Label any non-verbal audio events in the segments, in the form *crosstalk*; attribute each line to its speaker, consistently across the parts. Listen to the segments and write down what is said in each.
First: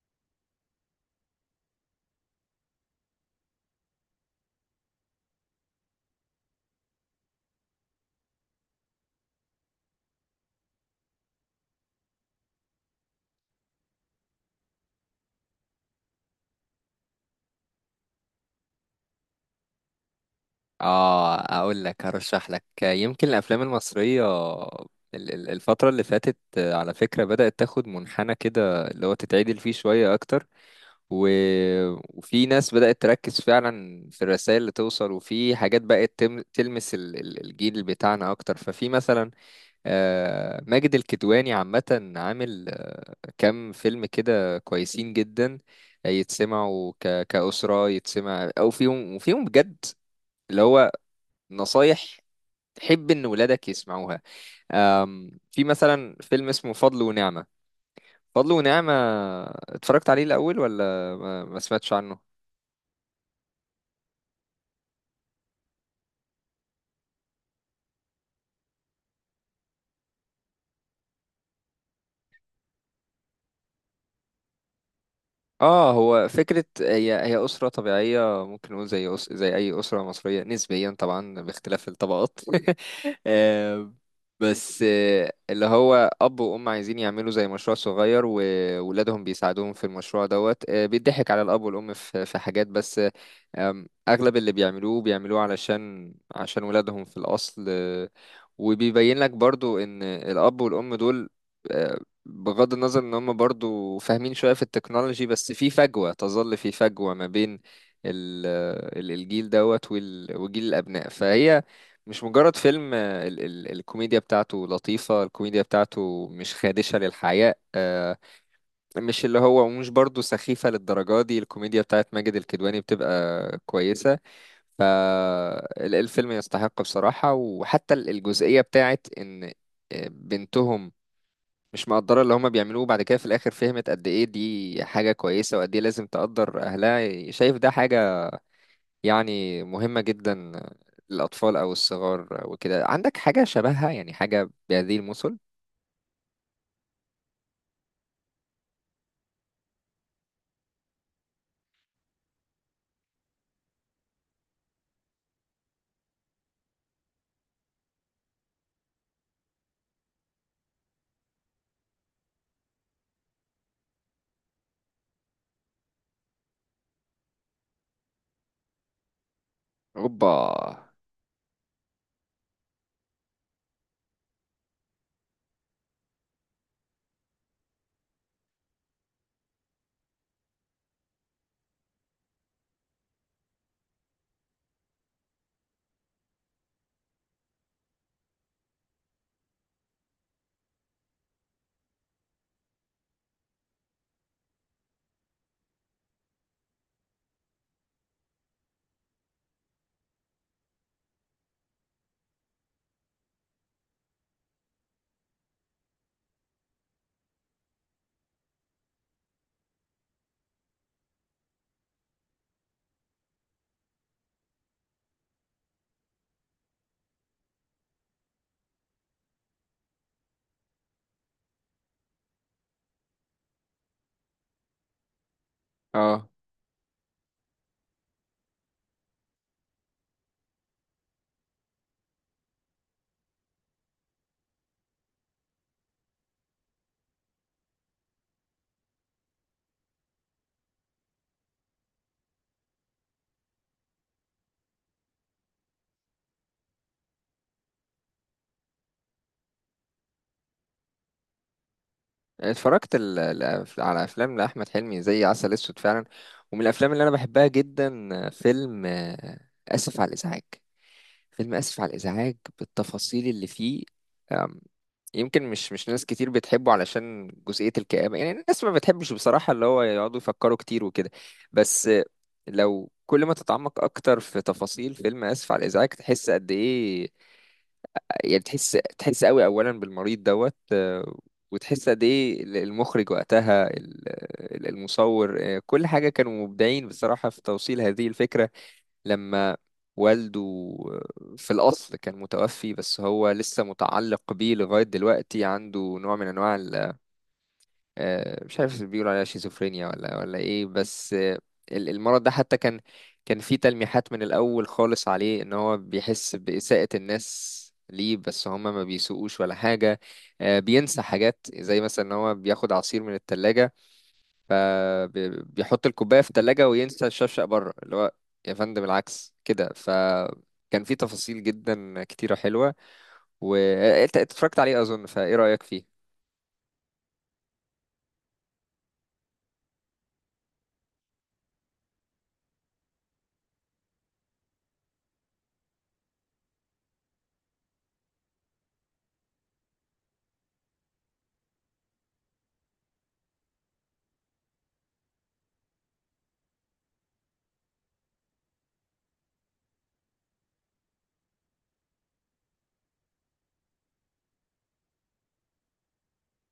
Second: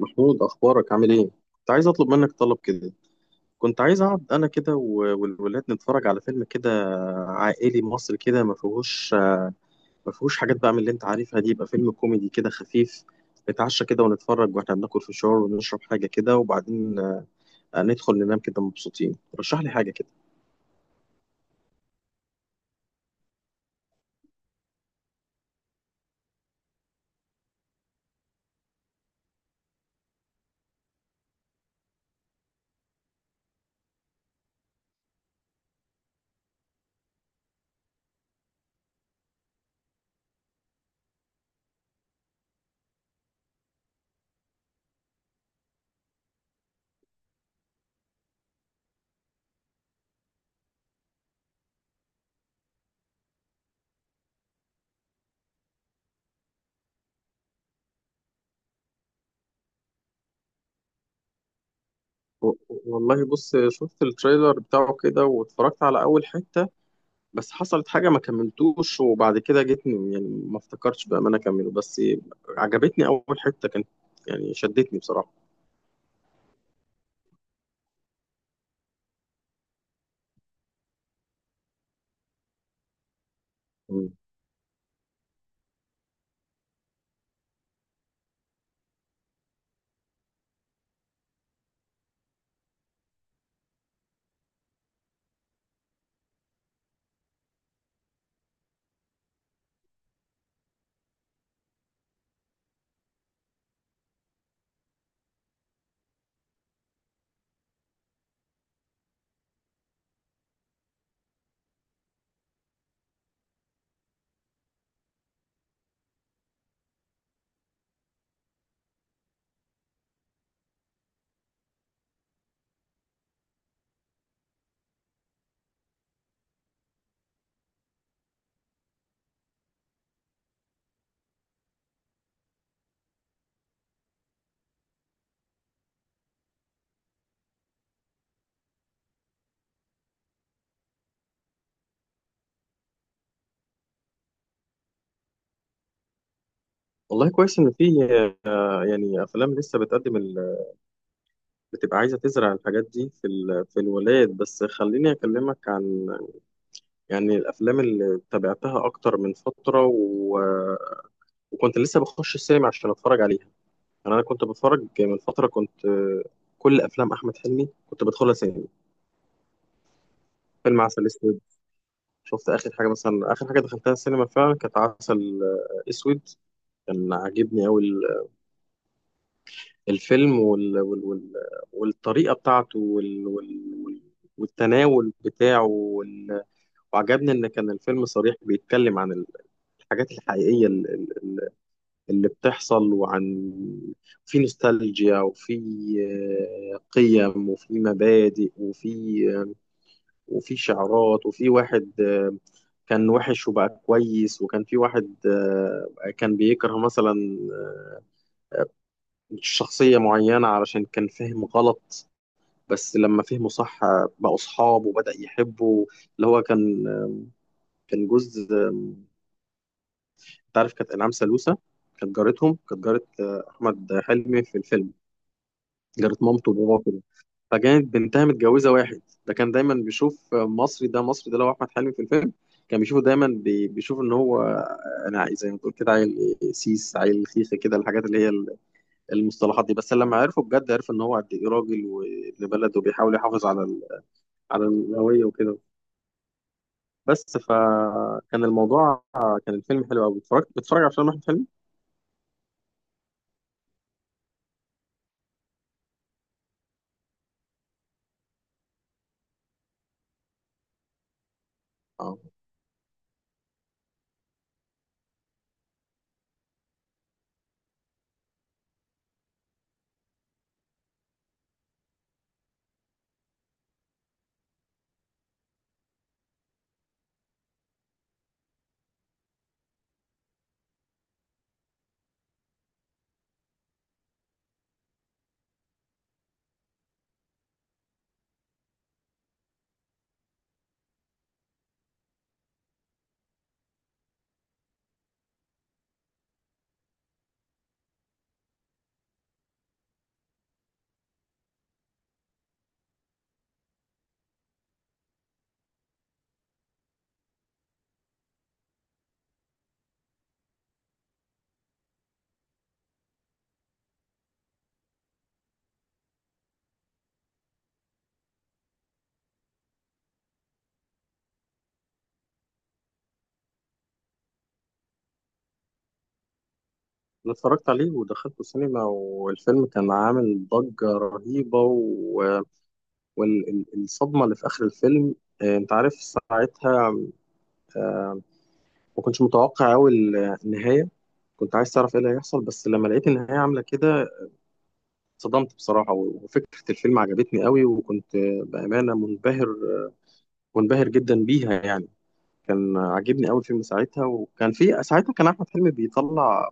Speaker 1: محمود، اخبارك؟ عامل ايه؟ كنت عايز اطلب منك طلب كده. كنت عايز اقعد انا كده والولاد نتفرج على فيلم كده، عائلي مصري كده، ما فيهوش، ما فيهوش حاجات بقى من اللي انت عارفها دي. يبقى فيلم كوميدي كده خفيف، نتعشى كده ونتفرج واحنا بناكل فشار ونشرب حاجه كده، وبعدين ندخل ننام كده مبسوطين. رشح لي حاجه كده.
Speaker 2: اه، اقول لك هرشح لك يمكن الافلام المصريه الفتره اللي فاتت، على فكره بدات تاخد منحنى كده اللي هو تتعدل فيه شويه اكتر و... وفي ناس بدات تركز فعلا في الرسائل اللي توصل وفي حاجات بقت تلمس الجيل بتاعنا اكتر. ففي مثلا ماجد الكدواني عامه عامل كام فيلم كده كويسين جدا يتسمعوا كأسرة يتسمع أو فيهم، وفيهم بجد اللي هو نصايح تحب ان ولادك يسمعوها. في مثلا فيلم اسمه فضل ونعمة. فضل ونعمة اتفرجت عليه الاول ولا ما سمعتش عنه؟
Speaker 1: و- والله بص، شفت التريلر بتاعه كده واتفرجت على اول حته، بس حصلت حاجة ما كملتوش، وبعد كده جيت يعني ما افتكرتش بأمانة أكمله. بس عجبتني أول حتة، كانت يعني شدتني بصراحة.
Speaker 2: اه، هو فكرة هي أسرة طبيعية ممكن نقول زي زي أي أسرة مصرية نسبيا، طبعا باختلاف الطبقات. *laughs* آه،
Speaker 1: مم.
Speaker 2: بس اللي هو أب وأم عايزين يعملوا زي مشروع صغير، وولادهم بيساعدوهم في المشروع دوت. بيضحك على الأب والأم في حاجات، بس أغلب اللي بيعملوه بيعملوه علشان عشان ولادهم في الأصل. وبيبين لك برضو ان الاب والام دول، آه، بغض النظر ان هم برضو فاهمين شوية في التكنولوجي، بس في فجوة، تظل في فجوة ما بين ال- الجيل دوت وجيل الابناء. فهي مش مجرد فيلم. ال الكوميديا بتاعته لطيفة، الكوميديا بتاعته مش خادشة للحياء. مش اللي هو مش برضو سخيفة للدرجة دي. الكوميديا بتاعت ماجد الكدواني بتبقى كويسة. فالفيلم يستحق بصراحة. وحتى الجزئية بتاعت إن بنتهم مش مقدرة اللي هما بيعملوه، بعد كده في الآخر فهمت قد إيه دي حاجة كويسة، وقد إيه لازم تقدر أهلها. شايف ده حاجة يعني مهمة جدا للأطفال أو الصغار وكده. عندك حاجة شبهها يعني، حاجة بهذه المثل؟
Speaker 1: والله كويس إن في يعني أفلام لسه بتقدم بتبقى عايزة تزرع الحاجات دي في في الولايات. بس خليني أكلمك عن يعني الأفلام اللي تابعتها، أكتر من فترة وكنت لسه بخش السينما عشان أتفرج عليها. يعني أنا كنت بتفرج من فترة، كنت كل أفلام أحمد حلمي كنت بدخلها سينما.
Speaker 2: أوبا.
Speaker 1: فيلم عسل أسود، شفت اخر حاجه مثلا، اخر حاجه دخلتها السينما فعلا كانت عسل اسود. كان عاجبني قوي الفيلم والطريقه بتاعته والتناول بتاعه وعجبني ان كان الفيلم صريح، بيتكلم عن الحاجات الحقيقيه اللي بتحصل، وعن في نوستالجيا، وفي قيم، وفي مبادئ، وفي وفي شعارات، وفي واحد كان وحش وبقى كويس، وكان في واحد كان بيكره مثلا شخصية معينة علشان كان فهم غلط، بس لما فهمه صح بقوا أصحاب وبدأ يحبه. اللي هو كان كان جوز أنت عارف كانت إنعام سالوسة، كانت جارتهم، كانت جارة أحمد حلمي في الفيلم، جارة
Speaker 2: آه،
Speaker 1: مامته وباباه. فكانت بنتها متجوزة واحد ده كان دايما بيشوف مصري ده، مصري ده اللي هو أحمد حلمي في الفيلم، كان بيشوفه دايما بيشوف إن هو أنا زي ما تقول كده عيل سيس، عيل خيخة كده، الحاجات اللي هي المصطلحات دي. بس لما عرفه بجد عرف إن هو قد إيه راجل وابن بلد، وبيحاول يحافظ على على الهوية وكده. بس فكان الموضوع، كان الفيلم حلو قوي. اتفرجت؟ بتتفرج على فيلم أحمد حلمي؟
Speaker 2: اتفرجت على أفلام لأحمد حلمي زي عسل أسود فعلا. ومن الأفلام اللي أنا بحبها جدا فيلم آسف على الإزعاج. فيلم آسف على
Speaker 1: اه.
Speaker 2: الإزعاج بالتفاصيل اللي فيه. أم، يمكن مش ناس كتير بتحبه علشان جزئية الكآبة. يعني الناس ما بتحبش بصراحة اللي هو يقعدوا يفكروا كتير وكده. بس لو كل ما تتعمق أكتر في تفاصيل فيلم آسف على الإزعاج تحس قد إيه. يعني تحس قوي أولا بالمريض دوت. وتحس قد إيه المخرج وقتها، المصور، كل حاجة، كانوا مبدعين بصراحة في توصيل هذه الفكرة. لما والده في الأصل كان متوفي بس هو لسه متعلق بيه لغاية دلوقتي، عنده نوع من أنواع مش عارف بيقولوا عليها شيزوفرينيا ولا إيه، بس المرض ده حتى كان، كان فيه تلميحات من الأول خالص عليه إن هو بيحس بإساءة الناس ليه، بس هما ما بيسوقوش ولا حاجة. بينسى حاجات زي مثلا إن هو بياخد عصير من التلاجة، فبيحط الكوباية في التلاجة وينسى الشفشق بره، اللي هو يا فندم العكس كده. فكان في تفاصيل جدا كتيرة حلوة. وانت اتفرجت عليه أظن، فايه رأيك فيه؟
Speaker 1: أنا اتفرجت عليه ودخلته السينما، والفيلم كان عامل ضجة رهيبة، و والصدمة اللي في آخر الفيلم، أنت عارف ساعتها ما كنتش متوقع أوي النهاية. كنت عايز تعرف إيه اللي هيحصل، بس لما لقيت النهاية عاملة كده اتصدمت بصراحة. وفكرة الفيلم عجبتني أوي، وكنت بأمانة منبهر، منبهر جدا بيها يعني. كان عاجبني أوي الفيلم ساعتها، وكان في ساعتها كان أحمد حلمي بيطلع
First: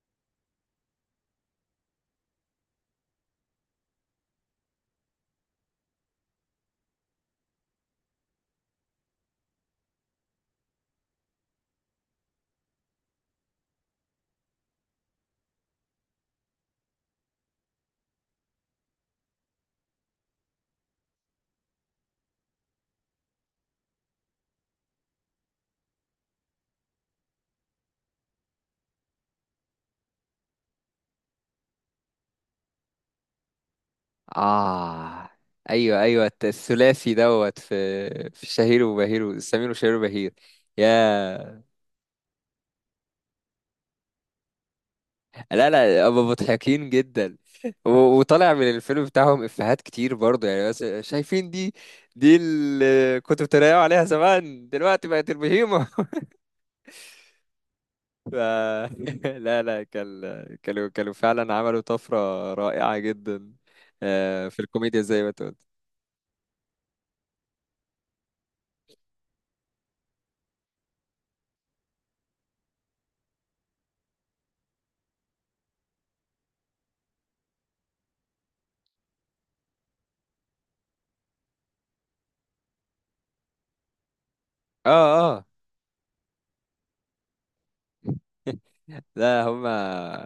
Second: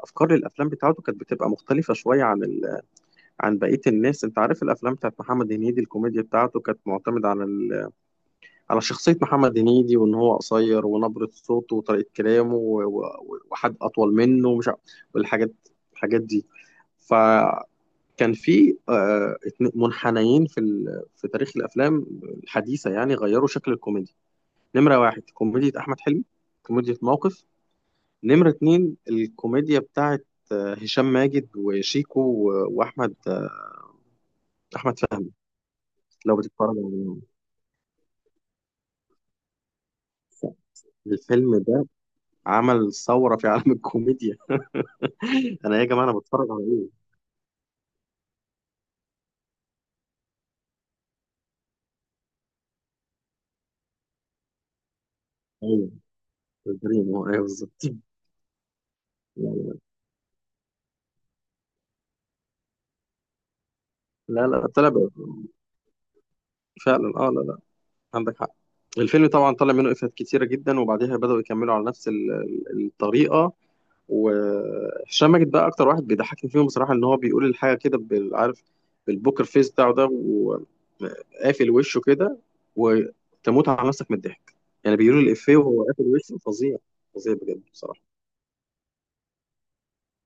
Speaker 1: أفكار للأفلام بتاعته، كانت بتبقى مختلفة شوية عن عن بقية الناس. أنت عارف الأفلام بتاعت محمد هنيدي، الكوميديا بتاعته كانت معتمدة على على شخصية محمد هنيدي، وإن هو قصير، ونبرة صوته، وطريقة كلامه، وحد أطول منه ومش عارف، والحاجات، الحاجات دي. فكان في منحنيين في في تاريخ الأفلام الحديثة يعني، غيروا شكل الكوميديا. نمرة واحد كوميديا أحمد حلمي، كوميديا موقف. نمرة اتنين الكوميديا بتاعت هشام ماجد وشيكو وأحمد أحمد
Speaker 2: آه،
Speaker 1: فهمي.
Speaker 2: أيوه أيوه،
Speaker 1: لو بتتفرج
Speaker 2: الثلاثي دوت في شهير وبهير، سمير وشهير وبهير.
Speaker 1: على الفيلم
Speaker 2: يا،
Speaker 1: ده، عمل ثورة في عالم الكوميديا. *laughs*
Speaker 2: لا
Speaker 1: انا ايه يا جماعه؟
Speaker 2: لا،
Speaker 1: انا
Speaker 2: هما
Speaker 1: بتفرج على
Speaker 2: مضحكين
Speaker 1: ايه؟
Speaker 2: جدا. وطالع من الفيلم بتاعهم إفيهات كتير برضه، يعني بس شايفين دي، دي اللي كنتوا بتريقوا عليها زمان، دلوقتي بقت البهيمة.
Speaker 1: ايوه، البريم هو، ايوه بالظبط. *laughs*
Speaker 2: ف... *laughs* لا
Speaker 1: يعني
Speaker 2: لا كان، كانوا فعلا عملوا طفرة رائعة جدا،
Speaker 1: لا
Speaker 2: في
Speaker 1: لا طلع
Speaker 2: الكوميديا
Speaker 1: بقى.
Speaker 2: زي ما انت قلت.
Speaker 1: فعلا اه، لا لا عندك حق. الفيلم طبعا طلع منه افيهات كتيره جدا، وبعديها بداوا يكملوا على نفس الطريقه. وهشام ماجد بقى اكتر واحد بيضحكني فيهم بصراحه، ان هو بيقول الحاجه كده عارف بالبوكر فيس بتاعه ده، وقافل وشه كده وتموت على نفسك من الضحك.
Speaker 2: اه
Speaker 1: يعني بيقولوا
Speaker 2: اه.
Speaker 1: الافيه وهو قافل وشه، فظيع، فظيع بجد بصراحه.
Speaker 2: لا هما،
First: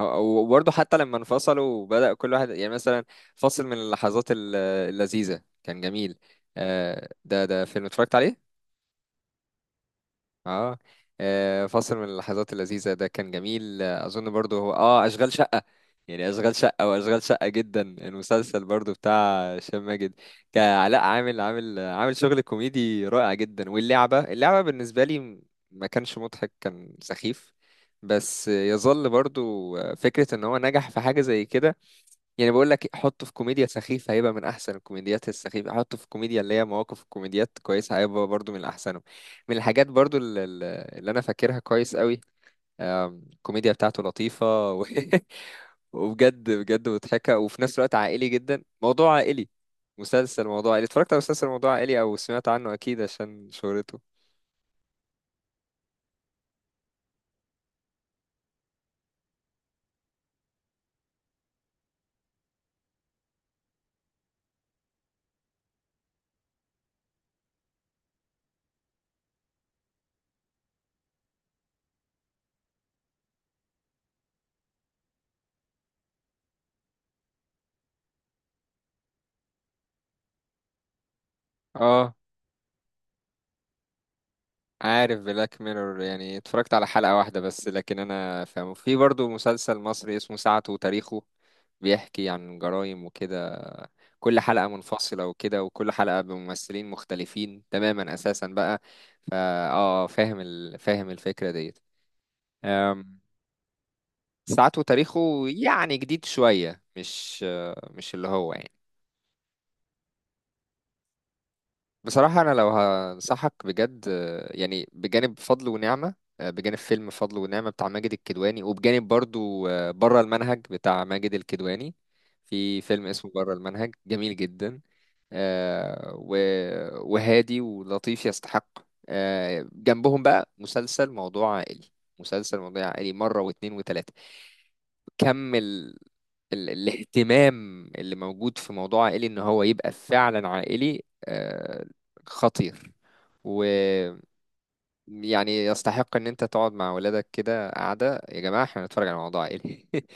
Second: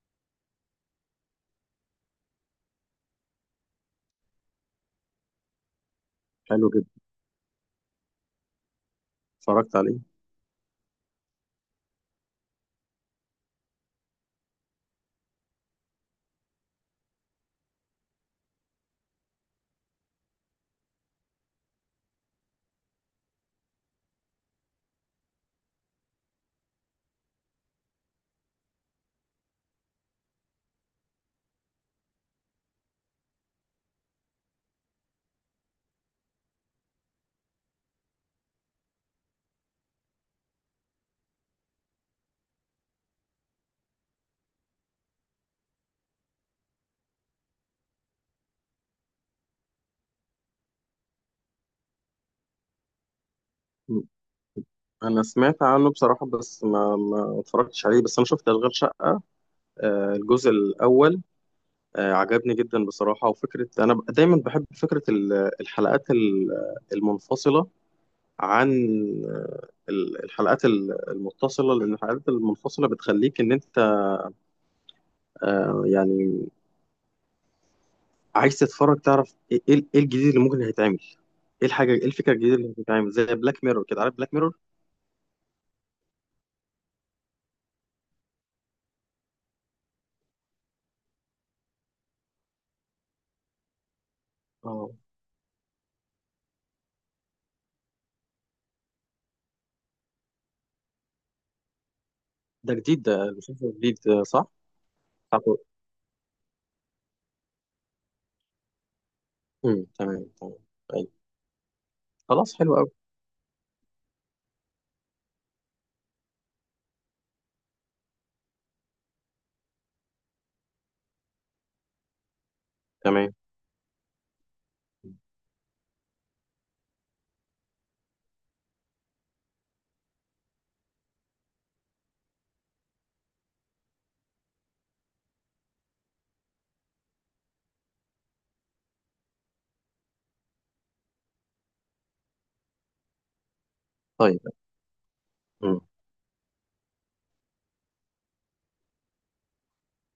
Speaker 2: وبرضه حتى لما انفصلوا وبدأ كل واحد يعني مثلا، فصل من اللحظات اللذيذة كان جميل.
Speaker 1: حلو جدا.
Speaker 2: ده فيلم اتفرجت عليه.
Speaker 1: اتفرجت عليه.
Speaker 2: اه. آه، فاصل من اللحظات اللذيذة ده كان جميل. أظن برضو هو اه أشغال شقة. يعني أشغال شقة، وأشغال شقة جدا المسلسل برضو بتاع هشام ماجد كعلاء، عامل عامل شغل كوميدي رائع جدا. واللعبة، اللعبة بالنسبة لي ما كانش مضحك، كان سخيف. بس يظل برضو فكرة إن هو نجح في حاجة زي كده. يعني بقول لك حطه في كوميديا سخيفة هيبقى من أحسن الكوميديات السخيفة، حطه في كوميديا اللي هي مواقف الكوميديات كويسة هيبقى برضو من أحسنهم. من الحاجات برضو اللي أنا فاكرها كويس قوي، الكوميديا بتاعته لطيفة *laughs* وبجد بجد مضحكة، وفي نفس الوقت عائلي جدا، موضوع عائلي. مسلسل موضوع عائلي، اتفرجت على مسلسل موضوع عائلي أو سمعت عنه أكيد عشان شهرته؟
Speaker 1: انا سمعت عنه بصراحه، بس ما اتفرجتش عليه. بس انا شفت اشغال شقه، الجزء الاول، عجبني جدا بصراحه. وفكره انا دايما بحب فكره الحلقات المنفصله عن الحلقات المتصله، لان الحلقات المنفصله بتخليك ان انت يعني عايز تتفرج تعرف ايه إيه الجديد اللي ممكن هيتعمل، ايه الحاجه، ايه
Speaker 2: اه،
Speaker 1: الفكره الجديده اللي هتتعمل، زي بلاك ميرور كده. عارف بلاك ميرور؟
Speaker 2: عارف بلاك ميرور. يعني اتفرجت على حلقة واحدة بس، لكن انا فاهمه. في برضو مسلسل مصري اسمه ساعته وتاريخه، بيحكي عن جرائم وكده، كل حلقة
Speaker 1: اه،
Speaker 2: منفصلة وكده، وكل حلقة بممثلين مختلفين تماما اساسا بقى. فا، اه فاهم فاهم الفكرة ديت.
Speaker 1: ده جديد،
Speaker 2: أم،
Speaker 1: ده المسلسل الجديد صح؟
Speaker 2: ساعته وتاريخه
Speaker 1: بتاعته.
Speaker 2: يعني جديد شوية، مش، مش اللي هو يعني.
Speaker 1: امم، تمام تمام.
Speaker 2: بصراحة أنا
Speaker 1: خلاص،
Speaker 2: لو
Speaker 1: حلو قوي.
Speaker 2: هنصحك بجد، يعني بجانب فضل ونعمة، بجانب فيلم فضل ونعمة بتاع ماجد الكدواني، وبجانب برضو بره المنهج بتاع ماجد الكدواني. في فيلم اسمه
Speaker 1: تمام.
Speaker 2: بره المنهج جميل جدا، آه، و- وهادي ولطيف، يستحق. جنبهم بقى مسلسل موضوع عائلي. مسلسل موضوع عائلي مرة واتنين وتلاتة، كم الاهتمام اللي موجود في موضوع عائلي ان هو يبقى فعلا عائلي. خطير، ويعني
Speaker 1: طيب. مم.
Speaker 2: يستحق ان انت تقعد مع ولادك كده، قاعدة يا جماعة احنا هنتفرج على موضوع عائلي. *laughs*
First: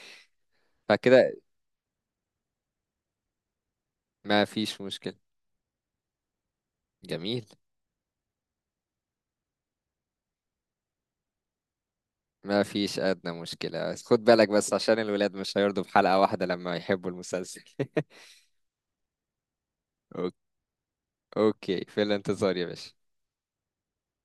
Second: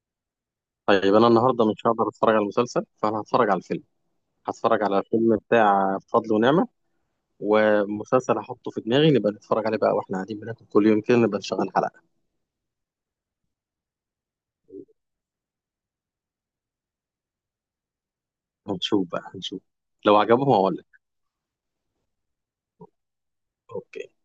Speaker 1: طيب، انا
Speaker 2: فكده
Speaker 1: النهارده مش هقدر اتفرج على المسلسل، فانا هتفرج على الفيلم،
Speaker 2: ما فيش
Speaker 1: هتفرج على
Speaker 2: مشكلة.
Speaker 1: فيلم بتاع فضل ونعمة،
Speaker 2: جميل.
Speaker 1: ومسلسل هحطه في دماغي نبقى نتفرج عليه بقى، واحنا قاعدين بناكل كل يوم كده نبقى نشغل حلقة.
Speaker 2: ما فيش أدنى مشكلة، خد بالك بس عشان الولاد مش هيرضوا بحلقة واحدة لما يحبوا المسلسل. *laughs*
Speaker 1: هنشوف بقى، هنشوف، لو
Speaker 2: أوك-
Speaker 1: عجبهم هقول لك.
Speaker 2: اوكي، في الانتظار يا باشا.
Speaker 1: اوكي.